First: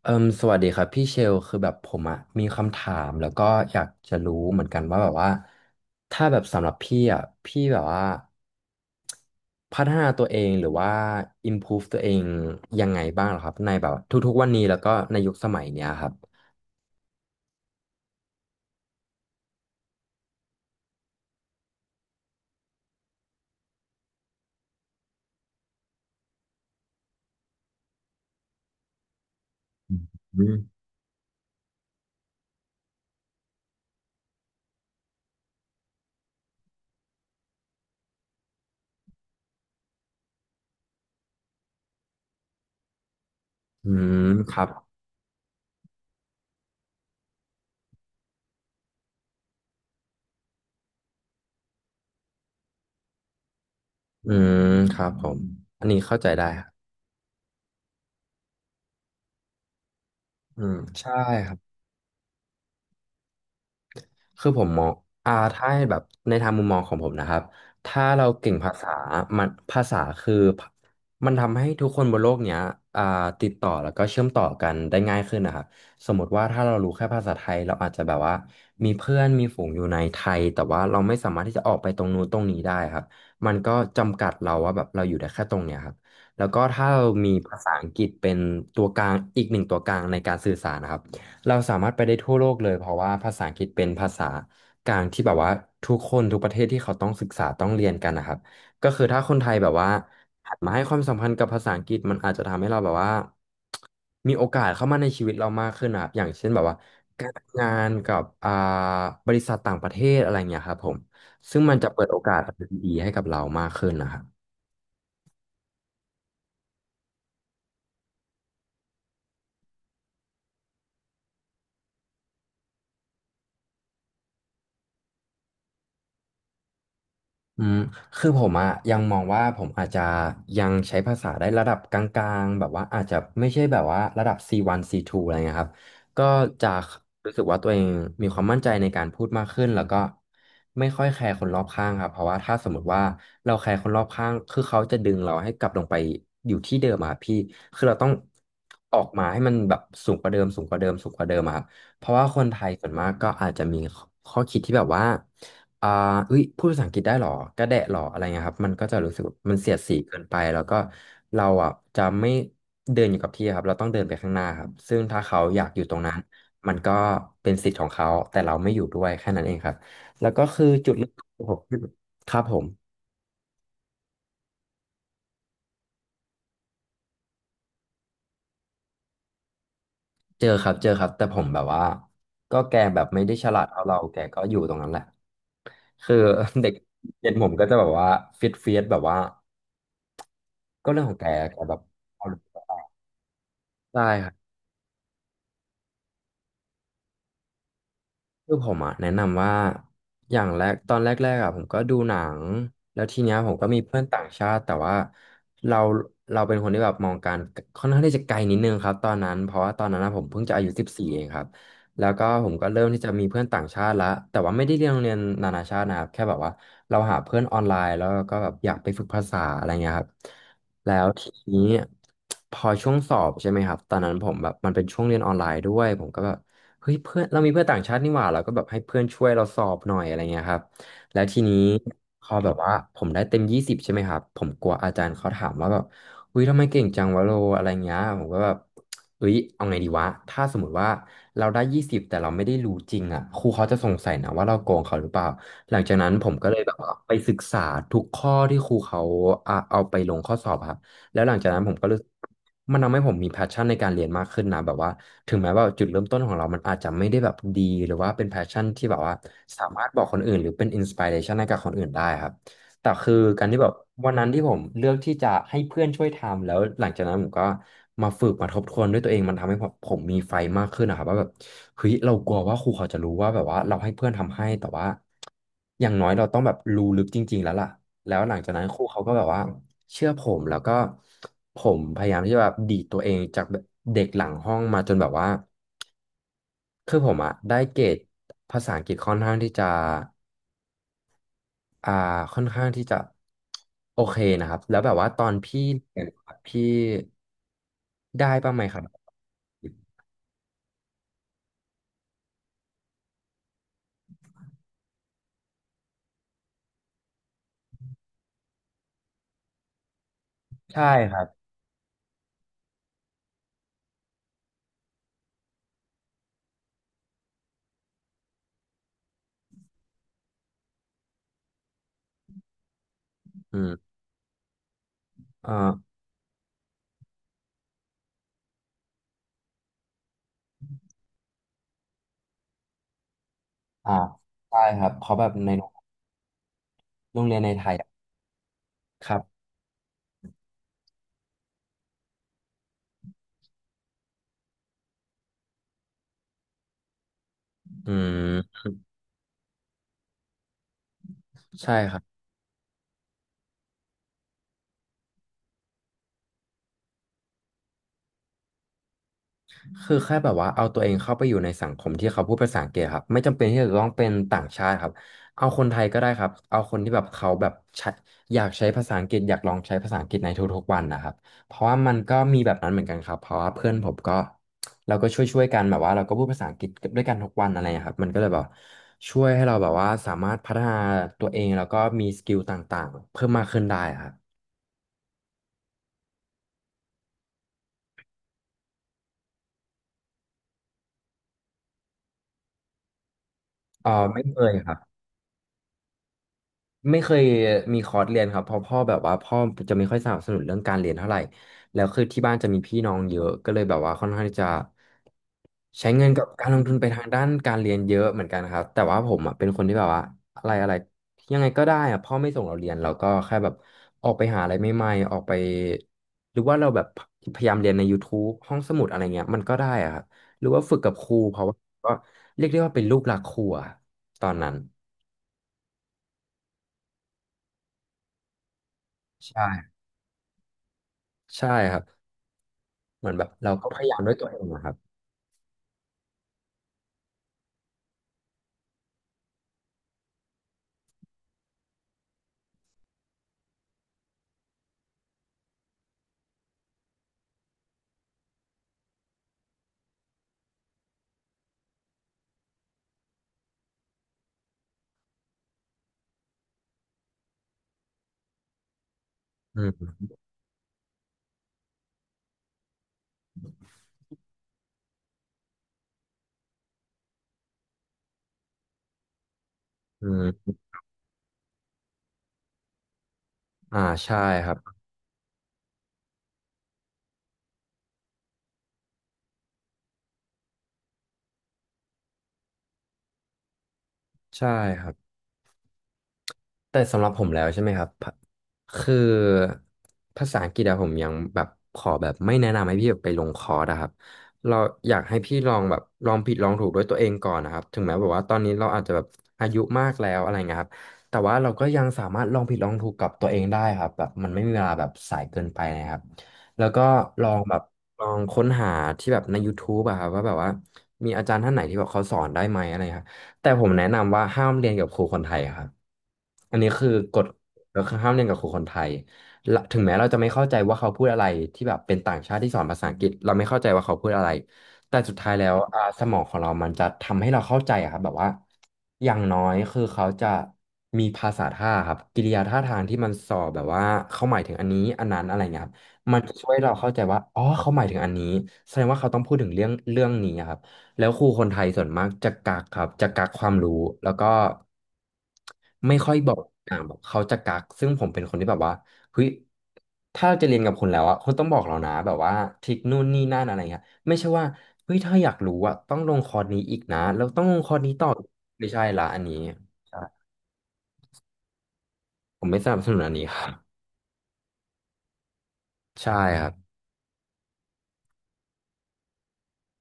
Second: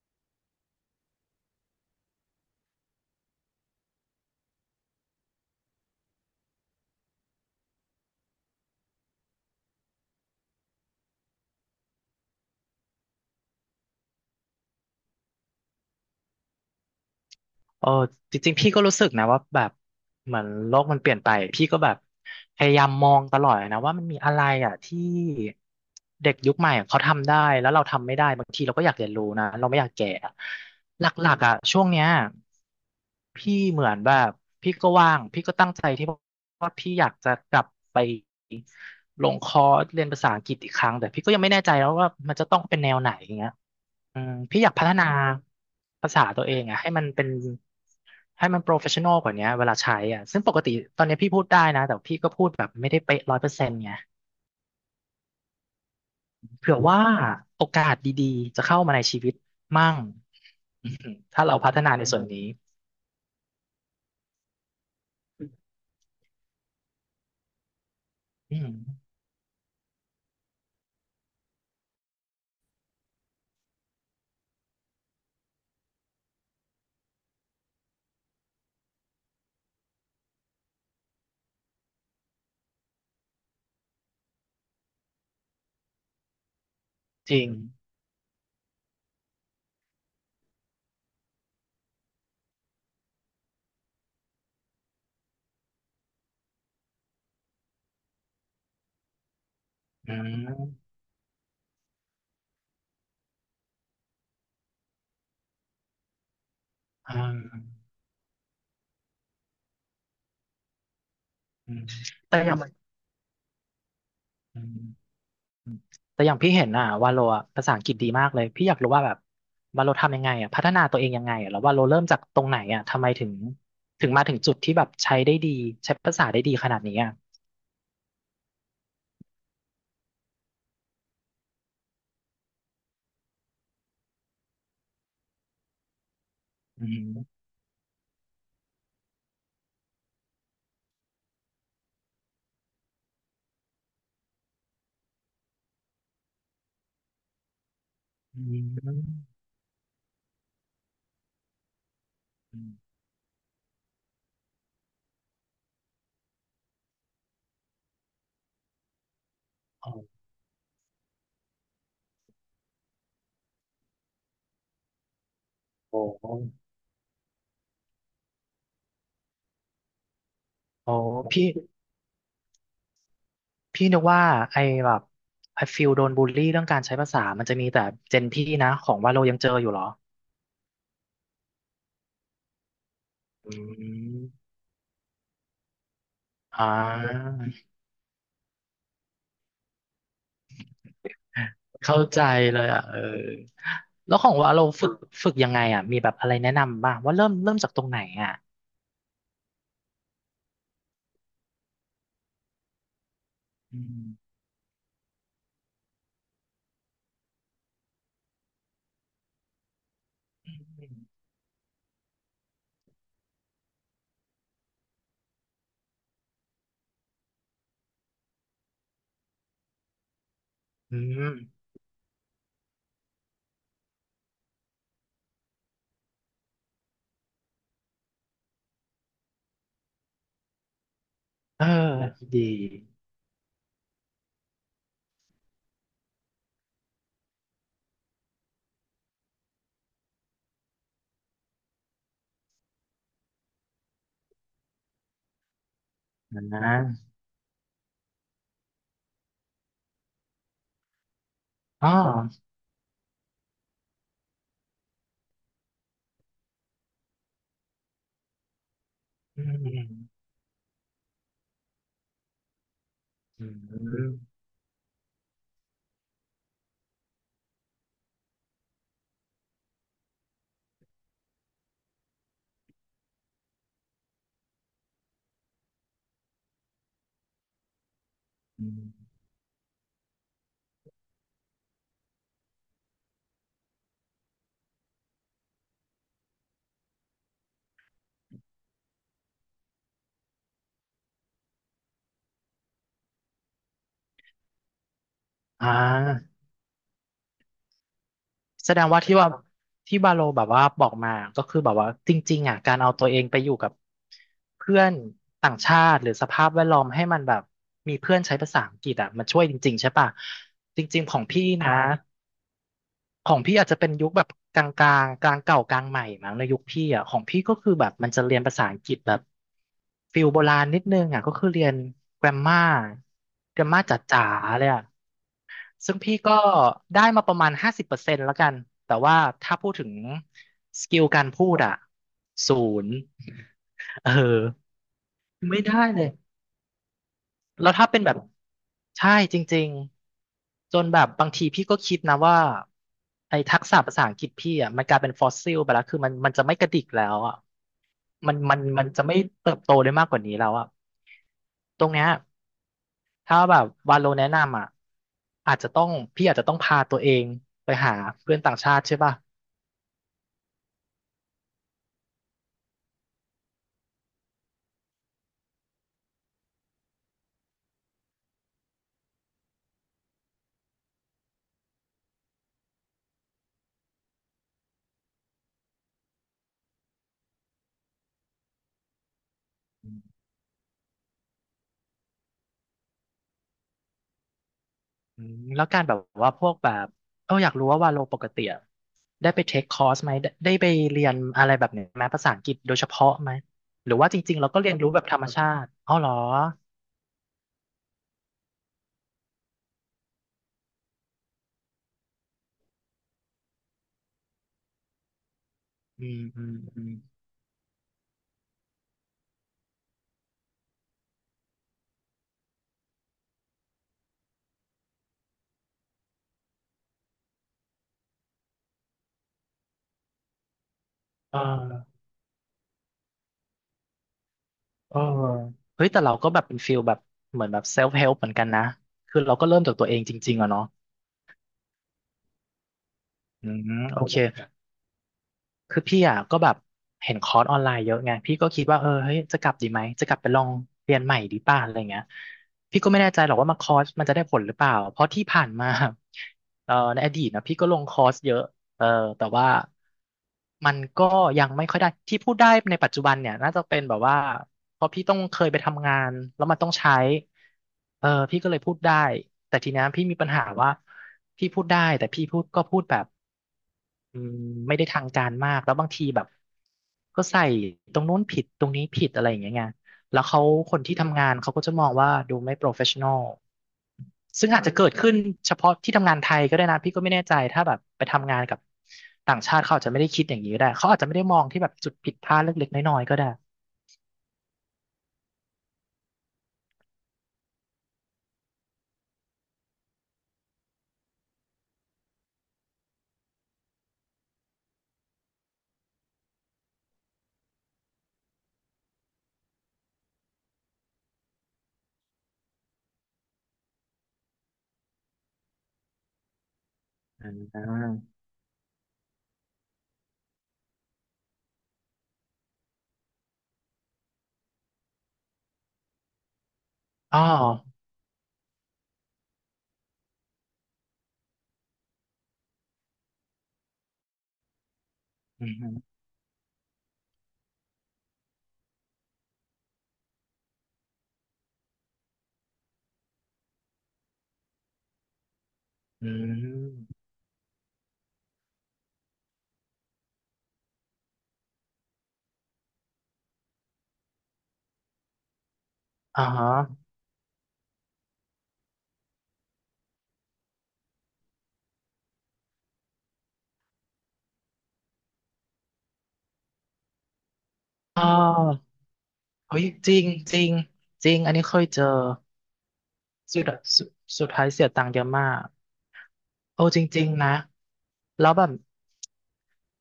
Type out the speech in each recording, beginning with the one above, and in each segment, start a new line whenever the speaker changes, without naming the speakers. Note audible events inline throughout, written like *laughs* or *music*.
เอิมสวัสดีครับพี่เชลคือแบบผมอะมีคำถามแล้วก็อยากจะรู้เหมือนกันว่าแบบว่าถ้าแบบสำหรับพี่อะพี่แบบว่าพัฒนาตัวเองหรือว่า improve ตัวเองยังไงบ้างเหรอครับในแบบทุกๆวันนี้แล้วก็ในยุคสมัยเนี้ยครับ
เออจริงๆพี่ก็รู้สึกนะว่าแบบเหมือนโลกมันเปลี่ยนไปพี่ก็แบบพยายามมองตลอดนะว่ามันมีอะไรอ่ะที่เด็กยุคใหม่เขาทำได้แล้วเราทำไม่ได้บางทีเราก็อยากเรียนรู้นะเราไม่อยากแก่อะ
อืม
หลักๆอ่ะช่วงเนี้ยพี่เหมือนแบบพี่ก็ว่างพี่ก็ตั้งใจที่ว่าพี่อยากจะกลับไปลงคอร์สเรียนภาษาอังกฤษอีกครั้งแต่พี่ก็ยังไม่แน่ใจแล้วว่ามันจะต้องเป็นแนวไหนอย่างเงี้ย
อืม
อืม
ค
พี่
รั
อ
บ
ยากพัฒนาภาษาตัวเองอะให้มันเป็นให้มันโปรเฟชชั่นอลกว่านี้เวลาใช้อ่ะซึ่งปกติตอนนี้พี่พูดได้นะแต่พี่ก็พูดแบบไม่ได้เป๊ะ100%ไง
อืมครับผมอันนี้เข้าใจได้ครับ
เผื่อว่าโอกาสดีๆจะเข้ามาในชีวิตมั่ง
อืม
อืม
ใช่
ถ้า
ครั
เรา
บ
พัฒนาในส่วนนี้
คือผมมองถ้าให้แบบในทางมุมมองของผมนะครับถ้าเราเก่ง
อื
ภา
ม
ษามันภาษาคือมันทำให้ทุกคนบนโลกเนี้ยอ่าติดต่อแล้วก็เชื่อมต่อกันได้ง่ายขึ้นนะครับสมมติว่าถ้าเรารู้แค่ภาษาไทยเราอาจจะแบบว่ามีเพื่อนมีฝูงอยู่ในไทยแต่ว่าเราไม่สามารถที่จะออกไปตรงนู้นตรงนี้ได้ครับมันก็จำกัดเราว่าแบบเราอยู่ได้แค่ตรงเนี้ยครับแล้วก็ถ้าเรามี
จริง
ภาษาอังกฤษเป็นตัวกลางอีกหนึ่งตัวกลางในการสื่อสารนะครับ เราสามารถไปได้ทั่วโลกเลยเพราะว่าภาษาอังกฤษเป็นภาษากลางที่แบบว่าทุกคนทุกประเทศที่เขาต้องศึกษาต้องเรียนกันนะครับก็คือถ้าคนไทยแบบว่า
อื
หันมาให้ค
ม
วามสำคัญกับภาษาอังกฤษมันอาจจะทำให้เราแบบว่ามีโอกาสเข้ามาในชีวิตเรามากขึ้นนะครับอย่างเช่นแบบว่า
อ่
การทำงา
า
นกับบริษัทต่างประเทศอะไรเงี้ยครับผมซึ่ง
อื
มัน
ม
จะเปิดโอกา
แต่
ส
อย่าง
ดีๆให้กับเรามากขึ้นนะครับ
อืม อืมแต่อย่างพี่เห็นอ่ะวาโลอะภาษาอังกฤษดีมากเลยพี่อยากรู้ว่าแบบวาโลทำยังไงอ่ะพัฒนาตัวเองยังไงอ่ะแล้ววาโลเริ่มจากตรงไหนอ่ะทำไมถึงมาถึงจุดที่แบบใช้ได้ดีใช้ภาษาได้ดีขนาดนี้อ่ะ
อืมคือผมอะยังมองว่าผมอาจจะยังใช้ภาษาได้ระดับกลางๆแบบว่าอาจจะไม่ใช่แบบว่าระดับ C1 C2 อะไรเงี้ยครับก็จะ
อืม
รู้สึกว่าตัวเองมีความมั่นใจในการพูดมากขึ้นแล้วก็ไม่ค่อยแคร์คนรอบข้างครับเพราะว่าถ้าสมมติว่าเราแคร์คนรอบข้างคือเขาจะดึงเราให้กลับลงไปอยู่ที่เดิมอะครับพี่คือเราต้อง
อื
ออก
ม
มาให้มันแบบสูงกว่าเดิมสูงกว่าเดิมสูงกว่าเดิมอะครับ เพราะว่าคนไท
อื
ยส่วน
ม
มากก็อาจจะมีข้อคิดที่แบบว่าอ่าอุ้ยพูดภาษาอังกฤษได้หรอกระแดะหรออะไรเงี้ยครับมันก็จะรู้สึกมันเสียด
โอ้
สี
โห
เกินไปแล้วก็เราอ่ะจะไม่เดินอยู่กับที่ครับเราต้องเดินไปข้างหน้าครับซึ่งถ้าเขาอยากอยู่ตรงนั้น มันก็เป็นสิทธิ์ของเขา แต่เราไม่อยู่ด้วยแค่นั้นเองครับแล้วก็คือจุ
โอ้
ดเริ่มต้นขอ
พี่
งผมที่ครับผม
พี่นึกว่าไอ้แบบไอ้ฟิลโดนบูลลี่เรื่องการใช้ภาษามันจะมีแต่เจนพี่นะของวาโลยังเจออยู่เหรอ
เจอครับเจอครับ แต่ผมแบบว่าก็แกแบบไม่ได้ฉ
อื
ลาดเท่าเรา แก
ม
ก็อยู่ตรงนั้นแหละ คือ
อ่
*laughs* เด็กเรียนผมก็
า
จะแบบว่าฟิตเฟียสแบบว่าก็เรื่องของแกแกแบบ
เข้า
เ
ใจเลย
อา
อ่ะเออ
ได้
แล้ว
ค
ข
รั
อง
บ
ว่าเราฝึกยังไงอ่ะมีแบบอะไรแนะนำบ้างว่าเริ่มจากตรงไหนอ่ะ
คือผมอ่ะแนะนำว่าอย่างแรกตอนแรกๆอ่ะผมก็ดูหนังแล้วทีเนี้ยผมก็มี
อื
เพื่อนต่าง
ม
ชาติแต่ว่าเราเป็นคนที่แบบมองการค่อนข้างที่จะไกลนิดนึงครับตอนนั้นเพราะว่าตอนนั้นอะผมเพิ่งจะอายุ14เองครับแล้วก็ผมก็เริ่มที่จะมีเพื่อนต่างชาติละแต่ว่าไม่ได้เรียนโรงเรียนนานาชาตินะครับแค่แบบว่าเราหาเพื่อนออนไลน์แล้วก็แบบอยากไปฝึกภาษาอะไรเงี้ยครับแล้
อื
วทีนี้
ม
พอช่วงสอบใช่ไหมครับตอนนั้นผมแบบมันเป็นช่วงเรียนออนไลน์ด้วยผมก็แบบ เฮ้ยเพื่อนเรามีเพื่อนต่างชาตินี่หว่าเราก็แบบให้เพื่อนช่วยเราสอบหน่อยอะไรเงี้ยครับแล้วทีนี้
เออ
พอ
ดี
แบบว่าผมได้เต็มยี่สิบใช่ไหมครับผมกลัวอาจารย์เขาถามว่าแบบอุ้ยทำไมเก่งจังวะโลอะไรเงี้ยผมก็แบบเอ้ยเอาไงดีวะถ้าสมมติว่าเราได้ยี่สิบแต่เราไม่ได้รู้จริงอ่ะครูเขาจะสงสัยนะว่าเราโกงเขาหรือเปล่าหลังจากนั้นผมก็เล
น
ยแบบว่าไป
ะ
ศึกษาทุกข้อที่ครูเขาอ่ะเอาไปลงข้อสอบครับ แล้วหลังจากนั้นผมก็
อ๋อ
รู้สึกมันทำให้ผมมี passion ในการเรียนมากขึ้นนะแบบว่าถึงแม้ว่าจุดเริ่มต้นของเรามันอาจจะไม่ได้แบบดีหรือว่าเป็น passion ที่แบบว่า
อื
สามารถบอกคน
ม
อื่นหรือเป็น inspiration ให้กับคนอื่นได้ครับแต่คือกา
อื
ร
ม
ที่แบบ
อืม
วันนั้นที่ผมเลือกที่จะให้เพื่อนช่วยทำแล้วหลังจากนั้นผมก็มาฝึกมาทบทวนด้วยตัวเองมันทำให้ผมมีไฟมากขึ้นนะครับว่าแบบเฮ้ยเรากลัวว่าครูเขาจะรู้ว่าแบบว่าเราให้เพื่อนทำให้แต่ว่าอย่างน้อยเราต้องแบบรู้ลึกจริงๆแล้วล่ะ แล้วหลังจากนั้นครูเขาก็
อ
แบบว่าเชื่อผมแล้วก็ผมพยายามที่จะแบบดีดตัวเองจากแบบเด็กหลังห้องมาจนแบบว่าคือผมอะได้เกรดภาษาอังกฤษค่อนข้างที่จะอ่าค่อนข้างที่จะโอเคนะครับแล้วแบบว่าตอนพี่
่
เรียน
า
อะพี่ได้บ้างไหม
แส
ค
ด
รั
งว่า
บ
ที่ว่าที่บาโลแบบว่าบอกมาก็คือแบบว่าจริงๆอ่ะการเอาตัวเองไปอยู่กับเพื่อนต่างชาติหรือสภาพแวดล้อมให้มันแบบมีเพื่อนใช้ภาษาอังกฤษอ่ะมันช่วยจริงๆใช่ป่ะจ
ใช่
ริงๆ
ค
ขอ
รั
ง
บ
พี่นะ ของพี่อาจจะเป็นยุคแบบกลางเก่ากลางใหม่มั้งในยุคพี่อ่ะของพี่ก็คือแบบมันจะเรียนภาษาอังกฤษแบบฟิลโบราณนิดนึงอ่ะก็คือเรียนแกรมมา
อื
แกรมมา
ม
จ๋าๆเลยอ่ะ
เอ่อ
ซึ่งพี่ก็ได้มาประมาณ50%แล้วกันแต่ว่าถ้าพูดถึงสกิลการพูดอ่ะศูนย์
อ่า
เอ
ใช่
อ
ครับเพราะแบบใน
ไม่ได้เลย
โรงเรียนในไท
แล้ว
ย
ถ้า
อะ
เป็นแบบ
ค
ใช่
รั
จ
บ
ริงๆจนแบบบางทีพี่ก็คิดนะว่าไอ้ทักษะภาษาอังกฤษพี่อ่ะมันกลายเป็นฟอสซิลไปแล้วคือมันจะไม่กระดิกแล้วอ่ะ
อื
มันมัน
ม
มันจะไม่เติบโตได้มากกว่านี้แล้วอ่ะ
ใช่
ตรง
ครับ
เนี้ยถ้าแบบวาโลแนะนำอ่ะอาจจะต้องพี่อาจจะต้องพาตัวเองไปหาเพื่อนต่างชาติใช่ป่ะ
คือแค่แบบว่าเอาตัวเองเข้าไปอยู่ในสังคมที่เขาพูดภาษาอังกฤษครับไม่จำเป็นที่จะต้องเป็นต่างชาติครับเอาคนไทยก็ได้ครับเอาคนที่แบบเขาแบบใช้อยากใช้ภาษาอังกฤษอยากลองใช้ภาษาอังกฤษในทุกๆวันนะครับเพราะว่ามันก็มีแบบนั้นเหมือนกันครับเพราะว่าเพื่อนผมก็เราก็ช่วยๆกันแบบว่าเราก็พูดภาษาอังกฤษด้วยกันทุกวันอะไรอย่างเงี้ยครับมันก็เลยแบบช่วยให้เราแบบว่าสามารถพัฒนาตัวเองแล้วก็มีสกิลต่างๆเพิ่มมากขึ้นได้ครับ
อืมแล้วการแบบว่าพวกแบบเอออยากรู้ว่าวาโลปกติอะได้ไปเทคคอร์สไหมได้ไปเรียนอะไรแบบเนี้ยไหมภาษาอังกฤษโดยเฉพาะไหม
อ๋
ห
อ
รือว่าจ
ไม่
ริ
เค
งๆเรา
ย
ก็
ค
เรีย
รั
น
บ
รู้แบบธรรมชาติอ๋อเหรอ
ไม่เคยมีคอร์สเรียนครับเพราะพ่อแบบว่าพ่อจะไม่ค่อยสนับสนุนเรื่องการเรียนเท่าไหร่แล้วคือที่บ้านจะมีพี่น้องเยอะก็เลยแบบว่าค่อนข้างที่จะใช้
อื
เงิน
ม
กับ
อื
การ
ม
ลงทุน
อื
ไป
ม
ทางด้านการเรียนเยอะเหมือนกันครับแต่ว่าผมอ่ะเป็นคนที่แบบว่าอะไรอะไรยังไงก็ได้อ่ะพ่อไม่ส่งเราเรียนเราก็แค่แบบออกไปหาอะไรใหม่ๆออกไปหรือว่าเราแบบพยายามเรียนในยูทูบห้องสมุดอะไรเงี้ยมันก็ได้อ่ะครับหรือว่าฝึกกับครูเพ
เออ
ราะว่าก็เรียกได้ว่าเป็นลูกหลักครูอะตอนนั้น
เออเฮ้ยแต่เราก็แบบเป็นฟิลแบบเหมือนแบบเซลฟ์เฮลป์เหมือนกันนะคือเรา
ใช่
ก็เริ่มจากตัวเองจริงๆอะเนาะ
ใช่ครับ เหมือนแบบ
อื
เรา
ม
ก็พยายา
โอ
มด้ว
เค
ยตัวเองนะครับ
คือพี่อ่ะก็แบบเห็นคอร์สออนไลน์เยอะไงพี่ก็คิดว่าเออเฮ้ยจะกลับดีไหมจะกลับไปลองเรียนใหม่ดีป่ะอะไรเงี้ยพี่ก็ไม่แน่ใจหรอกว่ามาคอร์สมันจะได้ผลหรือเปล่าเพราะที่ผ่านมา *laughs* ในอดีตนะพี่ก็ลงคอร์สเยอะ เออแต่ว่ามันก็ยังไม่ค่อยได้ที่พูดได้ในปัจจุบันเนี่ยน่าจะเป็นแบบว่าเพราะพี่ต้องเคยไปทำงานแล้วมันต้องใช้เออพี่ก็เลยพูดได้แต่
อื
ทีเนี้ย
ม
พี่มีปัญหาว่าพี่พูดได้แต่พี่พูดก็พูดแบบอืมไม่ได้ทางการมากแล้วบางทีแบบก็ใส่ตรงนู้นผิดตรงนี้ผิดอะไรอย่างเงี้ยไง
อื
แล้วเขา
ม
คนที่ทำงานเขาก็จะมองว่าดูไม่โปรเฟชชั่นอล
อ่าใช่ค
ซึ่ง
รับ
อาจจะเกิดขึ้นเฉพาะที่ทำงานไทยก็ได้นะพี่ก็ไม่แน่ใจถ้าแบบไปทำงานกับต่างชาติเขาอาจจะไม่ได้คิดอย่างนี้ก็ได้เขาอาจจะไม่ได้มองที่แบบจุดผิดพลาดเล็กๆน้อยๆก็ได้
ใช่ครับ แต่สำหรับผมแล้วใช่ไหมครับพะคือภาษาอังกฤษอะผมยังแบบขอแบบไม่แนะนำให้พี่แบบไปลงคอร์สอะครับเราอยากให้พี่ลองแบบลองผิดลองถูกด้วยตัวเองก่อนนะครับถึงแม้แบบว่าตอนนี้เราอาจจะแบบอายุมากแล้วอะไรเงี้ยครับแต่ว่าเราก็ยังสามารถลองผิดลองถูกกับตัวเองได้ครับแบบมันไม่มีเวลาแบบสายเกินไปนะครับแล้วก็ลองแบบลองค้นหาที่แบบใน YouTube อะครับว่าแบบว่ามีอาจารย์ท่านไหนที่แบบเขาสอนได้ไหมอะไร แต่ผมแนะนำว่าห้ามเรียนกับครูคนไทยครับอันนี้คือก
อ๋อ
ฎก็คือห้ามเรียนกับครูคนไทยละถึงแม้เราจะไม่เข้าใจว่าเขาพูดอะไรที่แบบเป็นต่างชาติที่สอนภาษาอังกฤษเราไม่เข้าใจว่าเขาพูดอะไรแต่สุดท้ายแล้
อื
ว
ม
สมองของเรามันจะทำให้เราเข้าใจอะครับแบบว่าอย่างน้อยคือเขาจะมีภาษาท่าครับกิริยาท่าทางที่มันสอแบบว่าเขาหมายถึงอันนี้อันนั้นอะไรเงี้ยครับ
อื
มันจะช่วยเราเข้าใจ
ม
ว่าอ๋อเขาหมายถึงอันนี้แสดงว่าเขาต้องพูดถึงเรื่องนี้อะครับ แล้วครูคนไทยส่วนมากจะกักครับจะกักความรู้แล้วก็ไม่ค่อย
อ๋
บอก
อ
แบบเขาจะกักซึ่งผมเป็นคนที่แบบว่าเฮ้ยถ้าเราจะเรียนกับคุณแล้วอ่ะคุณต้องบอกเรานะแบบว่าทริคนู่นนี่นั่นอะไรเงี้ยไม่ใช่ว่าเฮ้ยถ้าอยากรู้อ่ะต้องลงคอร์สนี้อีกนะแล้วต้องลงคอร์สนี้
อ๋
ต่อไม่
อ
ใช่ละอันนี้
เฮ้ยจริ
ใช่
งจริงจริงอันนี้เคยเจอ
ผมไม่สนับสนุนอันนี้ค
สุ
รั
ด
บ
สุดสุดท้ายเสียตังค์เยอะมาก
ใช่ครับ
โอ้จริงๆนะแล้วแบบ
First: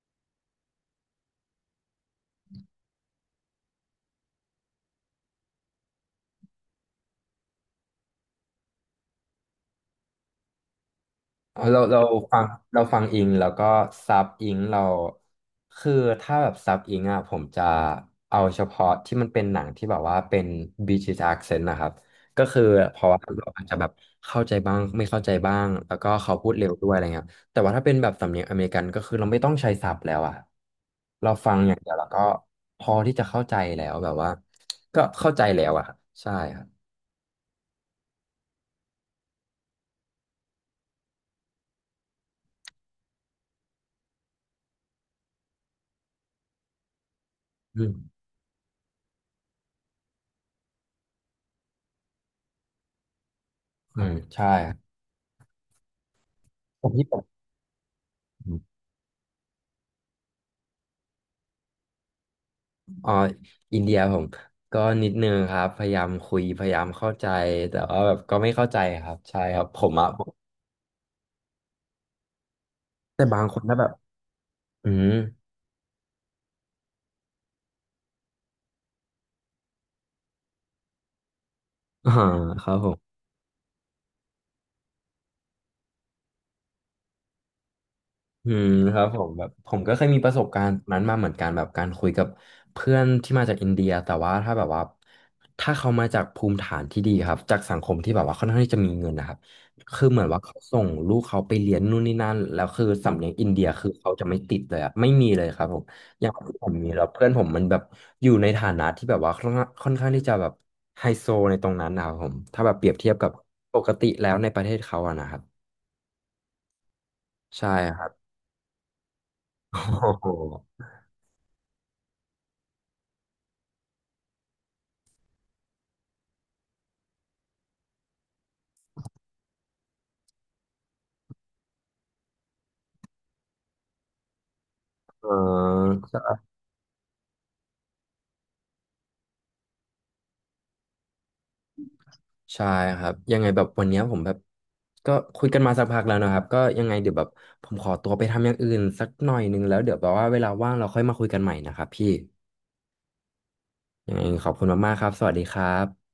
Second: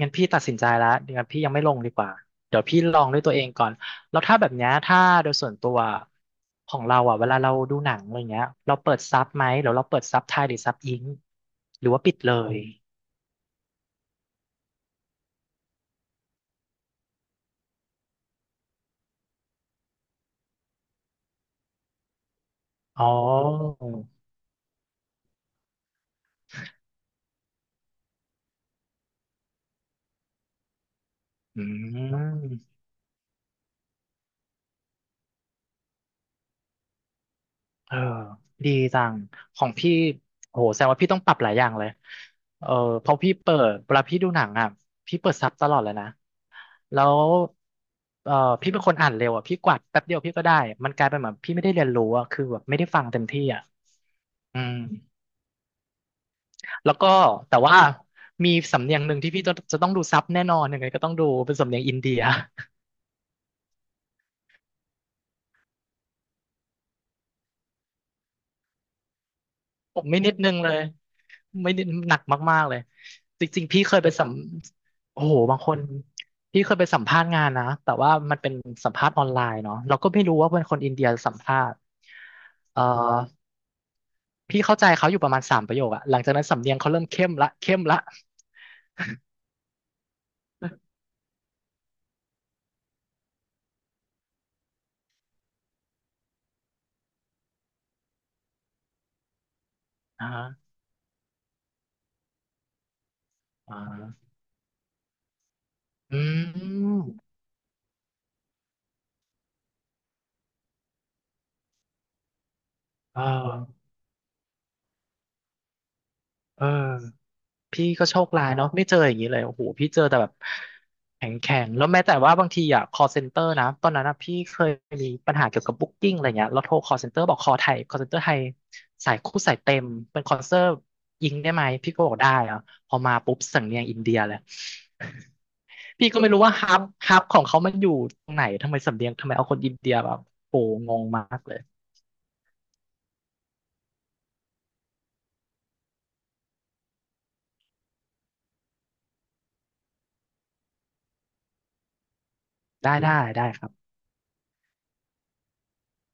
งั้นพี่ตัดสินใจแล้วเดี๋ยวพี่ยังไม่ลงดีกว่าเดี๋ยวพี่ลองด้วยตัวเองก่อนแล้วถ้าแบบเนี้ยถ้าโดยส่วนตัวของเราอ่ะเวลาเราดูหนังอะไรเงี้ยเราเปิดซับไหมหรือเราเปิดซับไทยหรือซับอิง
อ๋อเรา
หรือ
เรา
ว่าปิดเล
ฟัง
ย
เราฟังอิงแล้วก็ซับอิงเราคือถ้าแบบซับอิงอ่ะผมจะเอาเฉพาะที่มันเป็นหนังที่แบบว่าเป็น British accent นะครับก็คือเพ
อ๋อ
ราะว่าเราอาจจะแบบเข้าใจบ้างไม่เข้าใจบ้างแล้วก็เขาพูดเร็วด้วยอะไรเงี้ยแต่ว่าถ้าเป็นแบบสำเนียงอเมริกันก็คือเราไม่ต้องใช้ซับแล้วอ่ะเราฟัง
อื
อย่างเดียวแล้วก็
ม
พอที่จะเข้าใจแล้วแบบว่าก็เข้าใจแล้วอ่ะครับใช่ครับ
เออดีจังของพี่โหแสดงว่าพี่ต้องปรับหลายอย่างเลยเออเพราะพี่เปิดเวลาพี่ดูหนังอ่ะพี่เปิดซับตลอดเลยนะแล้ว
อืม
เออพี่เป็นคนอ่านเร็วอ่ะพี่กวาดแป๊บเดียวพี่ก็ได้มันกลายเป็นแบบพี่ไม่ได้เรียนรู้อ่ะคือแบบไม่ได้ฟังเต็มที่อ่ะ
อืมใช่
อื
ครั
ม
บผ
แล้
ม
ว
ที่
ก็
ผ
แต่ว่ามี
ม
สำเนียงหนึ่งที่พี่จะต้องดูซับแน่นอนยังไงก็ต้องดูเป็นสำเนียงอินเดีย
อ๋ออินเดียผมก็นิดนึงครับพยายามคุยพยายามเข้าใจแต่ว่าแบบก็ไม่เข้าใจครับใช่ครับผม
ผม
อะ
ไม่นิดนึงเลยไม่นิดหนักมากๆเลย
แต่บา
จ
งคน
ริงๆ
ถ้า
พี่
แบบ
เคยไปสัม
อืม
โอ้โหบางคนพี่เคยไปสัมภาษณ์งานนะแต่ว่ามันเป็นสัมภาษณ์ออนไลน์เนาะเราก็ไม่รู้ว่าเป็นคนอินเดียสัมภาษณ์
*laughs* อ่าครับ
เอ่อ
ผม
พี่เข้าใจเขาอยู่ประมาณสามประโยคอะหลังจากนั้นสำเนียงเขาเริ่มเข้มละเข้มละ
อืมครับผมแบบผมก็เคยมีประสบการณ์นั้นมาเหมือนกันแบบการคุยกับเพื่อนที่มาจากอินเดียแต่ว่าถ้าแบบว่าถ้าเขามาจากภูมิฐานที่ดีครับจากสังคมที่แบบว่าค่อนข้างที่จะมีเงินนะครับคือเหมือ
อ่า
นว่า
ฮะ
เขาส่งลูกเขาไปเรียนนู่นนี่นั่นแล้วคือสำเนียงอินเดีย
อ่า
คือเขาจะไม่ติดเลยอะไม่มีเลยครับผม
อื
อย่างผมมีแล้วเพื่อน
ม
ผมมันแบบอยู่ในฐานะที่แบบว่าค่อนข้างที่จะแบบไฮโซในตรงนั้นนะครับผมถ้าแบบเปรียบเทียบ
เอ
กับป
อ
กติแล้วในประเทศเขาอะนะครับ
เออ
ใช่
พี่
ค
ก็
รับ
โชคร้ายเนาะไม่เจออย่างนี้เลยโอ้โห
โอ้
พี่เจอแต่
โห
แบบแข็งแข็งแล้วแม้แต่ว่าบางทีอ่ะ call center นะตอนนั้นอะพี่เคยมีปัญหาเกี่ยวกับบุ๊กก ing อะไรเงี้ยแล้วโทร call center บอก call ไทย call center ไทยสายคู่สายเต็มเป็น call center ยิงได้ไหมพี่ก็บอกได้อ่ะพอมาปุ๊บสำเนียงอินเดียเลย
อ๋อ
พี่ก็ไม่รู้ว่าฮับของเขามันอยู่ตรงไหนทำไมสำเนียงทำไมเอาคนอินเดียแบบโอ้โหงงมากเลย
ใช่ครับยังไงแบบวันเนี้ยผมแบบก็คุยกันมาสักพักแล้วนะครับก็ยังไงเดี๋ยวแบบผมขอตัวไปทำอย่างอื่นสักหน่อยนึงแล้วเดี๋ยวแบบว่าเวลาว่างเราค่อยมาคุยกันใหม่นะครับพี่
ได้ได้ได้ครับ
ยังไงขอบคุณมากๆครับสวัสดีครับ